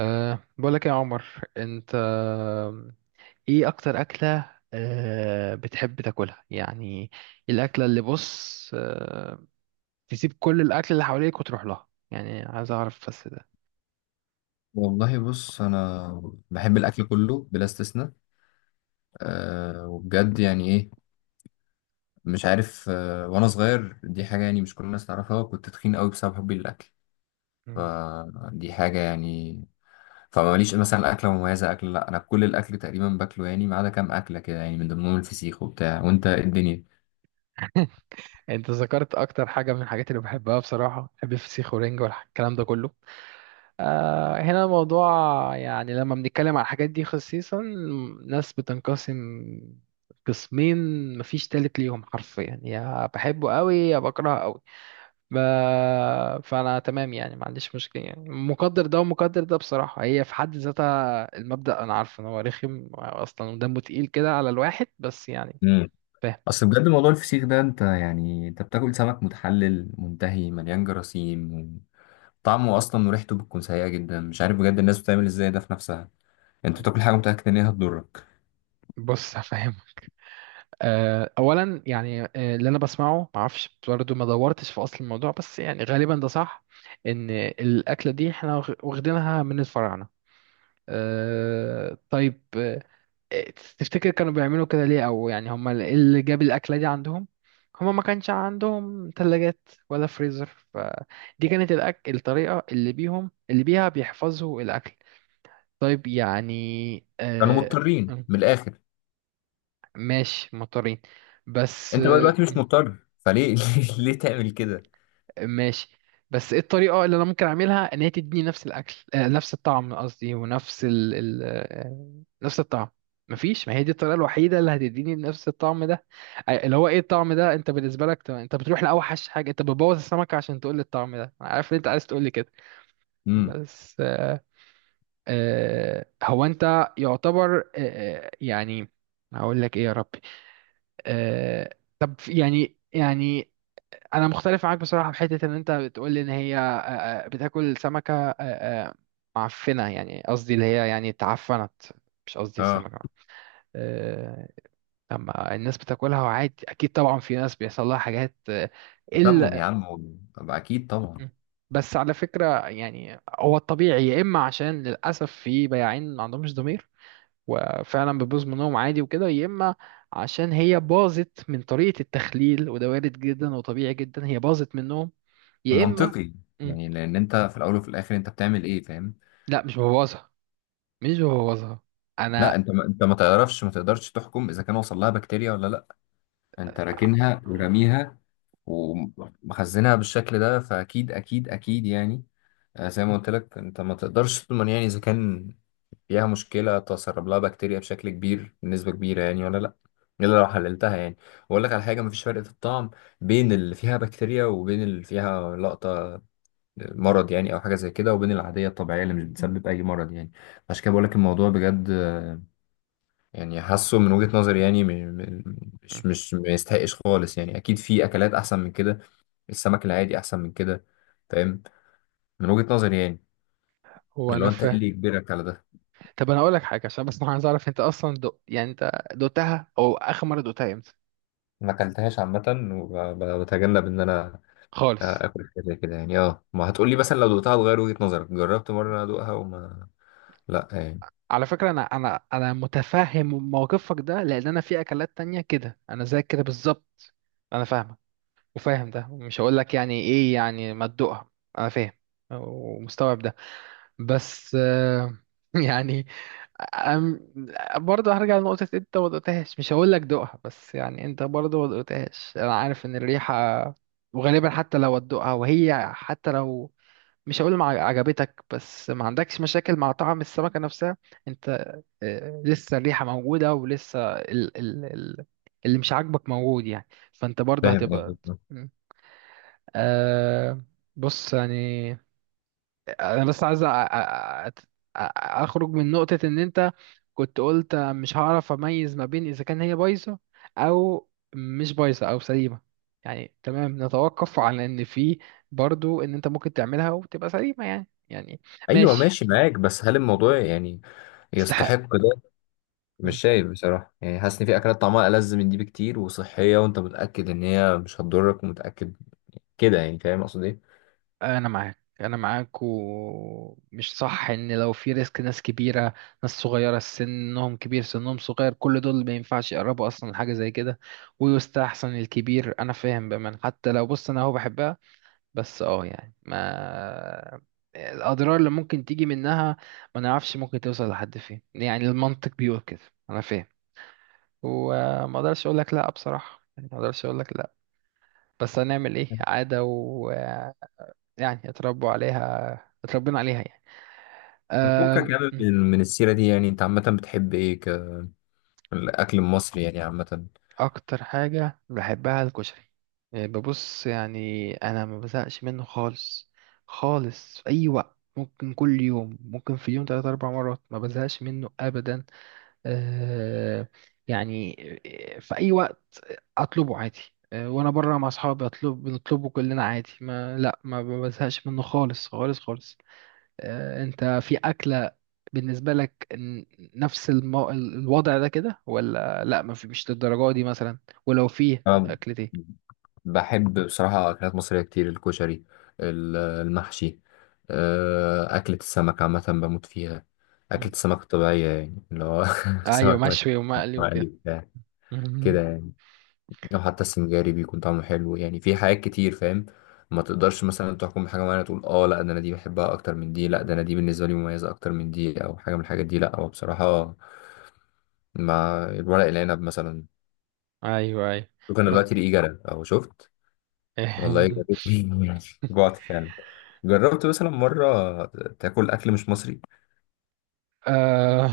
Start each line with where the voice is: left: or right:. right: بقولك يا عمر، انت ايه اكتر اكلة بتحب تاكلها يعني؟ الاكلة اللي بص تسيب كل الاكل اللي حواليك وتروح لها، يعني عايز اعرف بس ده.
left: والله بص انا بحب الاكل كله بلا استثناء. وبجد يعني ايه. مش عارف، وانا صغير دي حاجه يعني مش كل الناس تعرفها، كنت تخين قوي بسبب حبي للاكل.
right: مم.
left: فدي حاجه يعني. فماليش مثلا اكله مميزه اكل، لا انا كل الاكل تقريبا باكله يعني، ما عدا كام اكله كده يعني، من ضمنهم الفسيخ وبتاع. وانت إيه الدنيا.
right: انت ذكرت اكتر حاجة من الحاجات اللي بحبها، بصراحة بحب الفسيخ ورنج والكلام ده كله. هنا الموضوع، يعني لما بنتكلم على الحاجات دي خصيصا، ناس بتنقسم قسمين، مفيش تالت ليهم، حرفيا يا بحبه قوي يا بكرهه قوي. ب... فانا تمام يعني، ما عنديش مشكله، يعني مقدر ده ومقدر ده بصراحه، هي في حد ذاتها المبدا انا عارف ان هو رخم اصلا ودمه تقيل كده على الواحد، بس يعني
left: امم
right: فاهم.
left: اصل بجد موضوع الفسيخ ده، انت يعني انت بتاكل سمك متحلل منتهي مليان جراثيم. طعمه اصلا وريحته بتكون سيئه جدا، مش عارف بجد الناس بتعمل ازاي ده في نفسها. انت بتاكل حاجه متاكد ان هي هتضرك.
right: بص هفهم. اولا يعني اللي انا بسمعه، ما اعرفش برضه، ما دورتش في اصل الموضوع، بس يعني غالبا ده صح، ان الاكله دي احنا واخدينها من الفراعنه. طيب، تفتكر كانوا بيعملوا كده ليه، او يعني هم اللي جاب الاكله دي عندهم؟ هم ما كانش عندهم ثلاجات ولا فريزر، فدي كانت الطريقه اللي بيهم اللي بيها بيحفظوا الاكل. طيب يعني
left: كانوا مضطرين
right: م-
left: من الاخر.
right: ماشي مضطرين، بس
left: انت بقى دلوقتي مش مضطر، فليه ليه تعمل كده؟
right: ماشي. بس ايه الطريقة اللي انا ممكن اعملها ان هي تديني نفس الاكل، نفس الطعم قصدي، ونفس ال... ال... آه، نفس الطعم؟ مفيش، ما هي دي الطريقة الوحيدة اللي هتديني نفس الطعم ده. اللي هو ايه الطعم ده انت بالنسبة لك؟ طب انت بتروح لأوحش حاجة، انت بتبوظ السمكة عشان تقول لي الطعم ده، أنا عارف ان انت عايز تقول لي كده.
left: امم.
right: بس هو انت يعتبر يعني هقول لك ايه يا ربي. طب يعني يعني انا مختلف معاك بصراحه، في حته ان انت بتقول لي ان هي بتاكل سمكه معفنه، يعني قصدي اللي هي يعني اتعفنت، مش قصدي
left: اه،
right: السمكه. آه، لما الناس بتاكلها وعادي، اكيد طبعا في ناس بيحصل لها حاجات
left: تسمم يا
right: الا.
left: عم طب اكيد طبعا.
right: م. بس على فكره يعني، هو الطبيعي يا اما عشان للاسف في بياعين ما عندهمش ضمير، وفعلا بتبوظ منهم عادي وكده، يا اما عشان هي باظت من طريقة التخليل، وده وارد جدا وطبيعي جدا هي باظت منهم، يا اما.
left: منطقي.
right: مم.
left: يعني لان انت في الاول وفي الاخر انت بتعمل ايه؟ فاهم.
right: لا مش ببوظها، مش ببوظها
left: لا
right: انا.
left: انت، ما انت ما تعرفش، ما تقدرش تحكم اذا كان وصل لها بكتيريا ولا لا. انت راكنها ورميها ومخزنها بالشكل ده، فاكيد اكيد يعني. زي ما قلت لك، انت ما تقدرش تضمن يعني اذا كان فيها مشكله، تسرب لها بكتيريا بشكل كبير بنسبه كبيره يعني، ولا لا. الا لو حللتها يعني. واقول لك على حاجه: مفيش فرق في الطعم بين اللي فيها بكتيريا وبين اللي فيها لقطه مرض يعني او حاجه زي كده، وبين العاديه الطبيعيه اللي مش بتسبب اي مرض يعني. عشان كده بقول لك الموضوع بجد، يعني حاسه من وجهه نظري يعني م-
right: مم.
left: مش ما يستحقش خالص يعني. اكيد في اكلات احسن من كده. السمك العادي احسن من كده. فاهم؟ من وجهه نظري يعني.
right: هو
left: اللي
right: انا
left: هو انت ايه
right: فاهم.
left: اللي يجبرك على ده؟
right: طب انا اقول لك حاجه، عشان بس انا عايز اعرف انت اصلا يعني انت دوقتها، او اخر مره دوقتها امتى؟
left: ما اكلتهاش عامه، وبتجنب ان انا
right: خالص.
left: اكل حاجه زي كده يعني. اه ما هتقولي مثلا لو دوقتها هتغير وجهه نظرك، جربت مره ادوقها وما، لا يعني.
right: على فكره انا متفهم موقفك ده، لان انا في اكلات تانية كده انا زيك كده بالظبط. انا فاهمك، وفاهم ده، مش هقول لك يعني ايه يعني ما تدوقها، انا فاهم ومستوعب ده. بس يعني أم- برضه هرجع لنقطة انت ما دقتهاش، مش هقول لك دوقها، بس يعني انت برضه ما دقتهاش، انا عارف ان الريحة، وغالبا حتى لو هتدوقها، وهي حتى لو مش هقول ما عجبتك، بس ما عندكش مشاكل مع طعم السمكة نفسها انت. لسه الريحة موجودة ولسه ال اللي مش عاجبك موجود، يعني فانت برضه
left: فاهم
right: هتبقى.
left: قصدك.
right: أه بص يعني انا بس عايز اخرج من نقطة ان انت كنت قلت مش هعرف اميز ما بين اذا كان هي بايظة او مش بايظة او سليمة. يعني تمام، نتوقف على ان في برضو ان انت ممكن تعملها وتبقى سليمة يعني يعني.
left: ايوه
right: ماشي.
left: ماشي
right: مم.
left: معاك، بس هل الموضوع يعني
right: استحق.
left: يستحق ده؟ مش شايف بصراحه يعني. حاسس ان في اكلات طعمها ألذ من دي بكتير، وصحيه، وانت متاكد ان هي مش هتضرك ومتاكد كده يعني. فاهم اقصد ايه؟
right: انا معاك انا معاك، ومش صح ان لو في ريسك، ناس كبيره، ناس صغيره، سنهم كبير سنهم صغير، كل دول ما ينفعش يقربوا اصلا لحاجه زي كده، ويستحسن الكبير. انا فاهم بأمان حتى لو، بص انا هو بحبها، بس اه يعني ما الاضرار اللي ممكن تيجي منها ما نعرفش ممكن توصل لحد فين، يعني المنطق بيقول كده. انا فاهم، وما اقدرش اقول لك لا بصراحه، يعني ما اقدرش اقول لك لا. بس هنعمل ايه، عاده يعني، اتربوا عليها، اتربينا عليها يعني.
left: بتفكك
right: أم،
left: يعني، من السيره دي يعني، انت عامه بتحب ايه كالاكل المصري يعني عامه؟
right: اكتر حاجة بحبها الكشري، يعني ببص يعني انا ما بزهقش منه خالص خالص، في اي وقت ممكن، كل يوم ممكن، في اليوم ثلاث اربع مرات ما بزهقش منه ابدا. أه يعني في اي وقت اطلبه عادي. وانا بره مع اصحابي اطلب، بنطلبه كلنا عادي، ما لا ما بزهقش منه خالص خالص خالص. انت في اكلة بالنسبة لك نفس الوضع ده كده ولا لا؟ ما في، مش للدرجة دي مثلا، ولو فيه
left: أنا
right: أكلة إيه؟
left: بحب بصراحة أكلات مصرية كتير: الكشري، المحشي، أكلة السمك عامة بموت فيها. أكلة
right: مم.
left: السمك الطبيعية يعني اللي هو
right: أيوة
left: سمك
right: مشوي ومقلي
left: مقلي
right: وكده.
left: بتاع
right: مم.
left: كده يعني. أو حتى السنجاري بيكون طعمه حلو يعني. في حاجات كتير فاهم. ما تقدرش مثلا تحكم بحاجة معينة تقول اه لا ده أنا دي بحبها أكتر من دي، لا ده أنا دي بالنسبة لي مميزة أكتر من دي، أو حاجة من الحاجات دي. لا هو بصراحة مع الورق العنب مثلا
right: ايوه ايوه.
left: ممكن
right: بص
left: دلوقتي ريقي جرى أو شفت. والله يا ريت جوعت فعلا. جربت مثلا مرة تاكل أكل مش مصري؟
right: آه...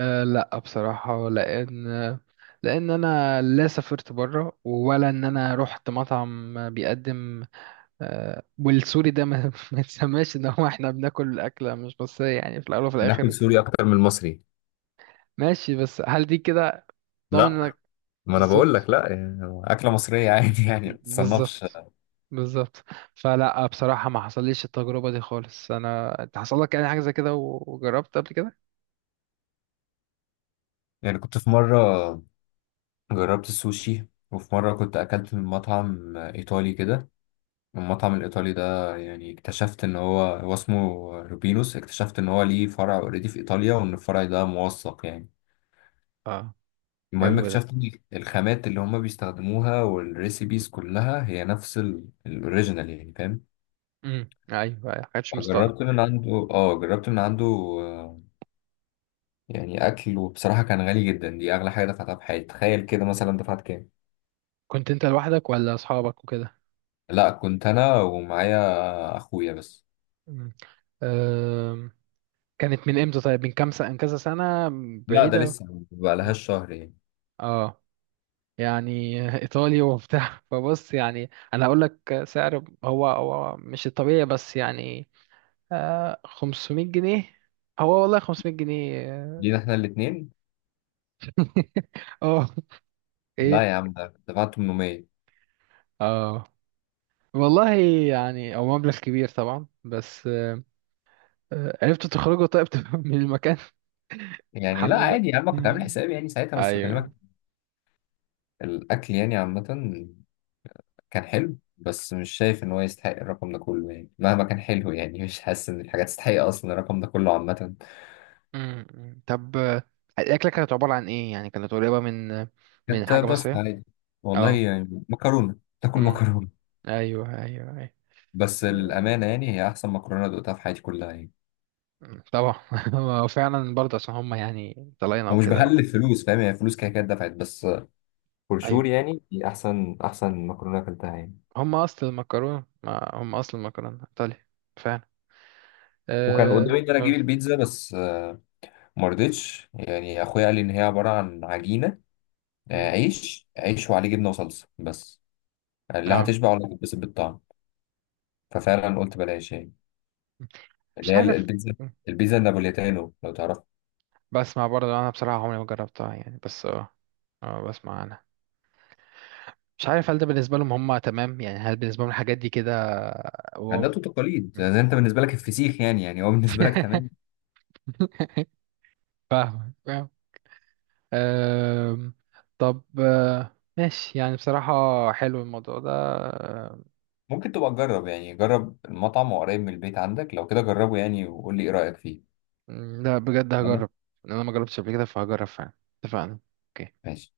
right: آه لا بصراحة، لأن أنا لا سافرت بره، ولا إن أنا رحت مطعم بيقدم والسوري ده ما, ما تسماش إن هو إحنا بناكل أكلة مش، بس يعني في الأول وفي
left: بناكل
right: الآخر.
left: سوري أكتر من المصري.
right: ماشي، بس هل دي كده ضامن
left: لا
right: انك؟
left: ما أنا بقول
right: بالظبط،
left: لك لا يعني أكلة مصرية عادي يعني ما تتصنفش.
right: بالظبط، بالظبط. فلا بصراحة ما حصليش التجربة دي خالص انا، انت حصل لك يعني حاجة زي كده وجربت قبل كده؟
left: يعني كنت في مرة جربت السوشي، وفي مرة كنت أكلت من مطعم إيطالي كده. المطعم الإيطالي ده يعني اكتشفت إن هو اسمه روبينوس، اكتشفت إن هو ليه فرع أوريدي في إيطاليا، وإن الفرع ده موثق يعني.
right: اه،
left: المهم
right: حلو ده.
left: اكتشفت ان الخامات اللي هما بيستخدموها والريسيبيز كلها هي نفس الاوريجينال يعني. فاهم؟
right: امم، ايوه، ما كانتش مصطنع.
left: جربت من عنده، اه جربت من عنده، يعني اكل وبصراحة كان غالي جدا. دي اغلى حاجة دفعتها في حياتي. تخيل كده مثلا دفعت كام؟
right: كنت انت لوحدك ولا اصحابك وكده؟
left: لا كنت انا ومعايا اخويا بس.
right: امم. أم، كانت من امتى طيب، من كام سنة من كذا سنة؟
left: لا ده
right: بعيدة.
left: لسه ما
right: مم.
left: بقالهاش شهر يعني.
right: اه. يعني ايطالي وبتاع فبص يعني انا هقول لك سعر، هو هو مش الطبيعي بس يعني 500 جنيه. هو والله 500 جنيه؟ اه.
left: جينا احنا الاتنين،
right: آه،
left: لا
right: ايه؟
left: يا عم ده دفعت 800.
right: اه والله. يعني هو مبلغ كبير طبعا، بس آه عرفت تخرجه طيب من المكان؟
left: يعني لا
right: الحمد لله.
left: عادي يا عم، كنت عامل
right: مم.
left: حسابي يعني ساعتها، بس
right: ايوه.
left: بكلمك. الاكل يعني عامة كان حلو، بس مش شايف ان هو يستحق الرقم ده كله يعني. مهما كان حلو يعني، مش حاسس ان الحاجات تستحق اصلا الرقم ده كله عامه.
right: مم، مم. طب الاكله كانت عباره عن ايه يعني؟ كانت قريبه من من
left: كانت
right: حاجه
left: بس
right: مصريه؟
left: عادي، والله
right: اه.
left: يعني مكرونه تاكل
right: مم.
left: مكرونه.
right: ايوه ايوه ايوه.
left: بس
right: آه،
left: للامانه يعني هي احسن مكرونه دقتها في حياتي كلها يعني.
right: مم، طبعا. هو فعلا برضه عشان هم يعني طلعنا
left: ومش
right: وكده.
left: بهلف فلوس فاهم، يعني فلوس كده كده دفعت، بس فور
right: ايوه.
left: شور يعني دي احسن مكرونه اكلتها يعني.
right: هم اصل المكرونه، ما هم اصل المكرونه ايطالي، فعلا.
left: وكان
right: اه
left: قدامي ان انا اجيب
right: أقول.
left: البيتزا بس ما رضيتش يعني. اخويا قال لي ان هي عباره عن عجينه،
right: مم.
left: عيش وعليه جبنه وصلصه بس. قال لي لا
right: اه.
left: هتشبع ولا هتتبسط بالطعم. ففعلا قلت بلاش يعني، اللي
right: مش
left: هي
right: عارف.
left: البيتزا.
right: مم.
left: البيتزا النابوليتانو لو تعرف.
right: بسمع برضه انا بصراحه، عمري ما جربتها يعني، بس اه اه بسمع انا. مش عارف هل ده بالنسبه لهم هم تمام يعني، هل بالنسبه لهم الحاجات دي كده؟ واو.
left: عادات وتقاليد
right: مم.
left: يعني، انت بالنسبه لك الفسيخ يعني، يعني هو بالنسبه لك تمام.
right: فاهم فاهم. أم، طب ماشي، يعني بصراحة حلو الموضوع ده.
left: ممكن تبقى تجرب يعني، جرب المطعم، وقريب من البيت عندك لو كده جربه يعني، وقول لي ايه رايك فيه.
right: لا بجد
left: انا
right: هجرب. انا ما جربتش قبل كده فهجرب فعلا. اتفقنا. اوكي.
left: ماشي.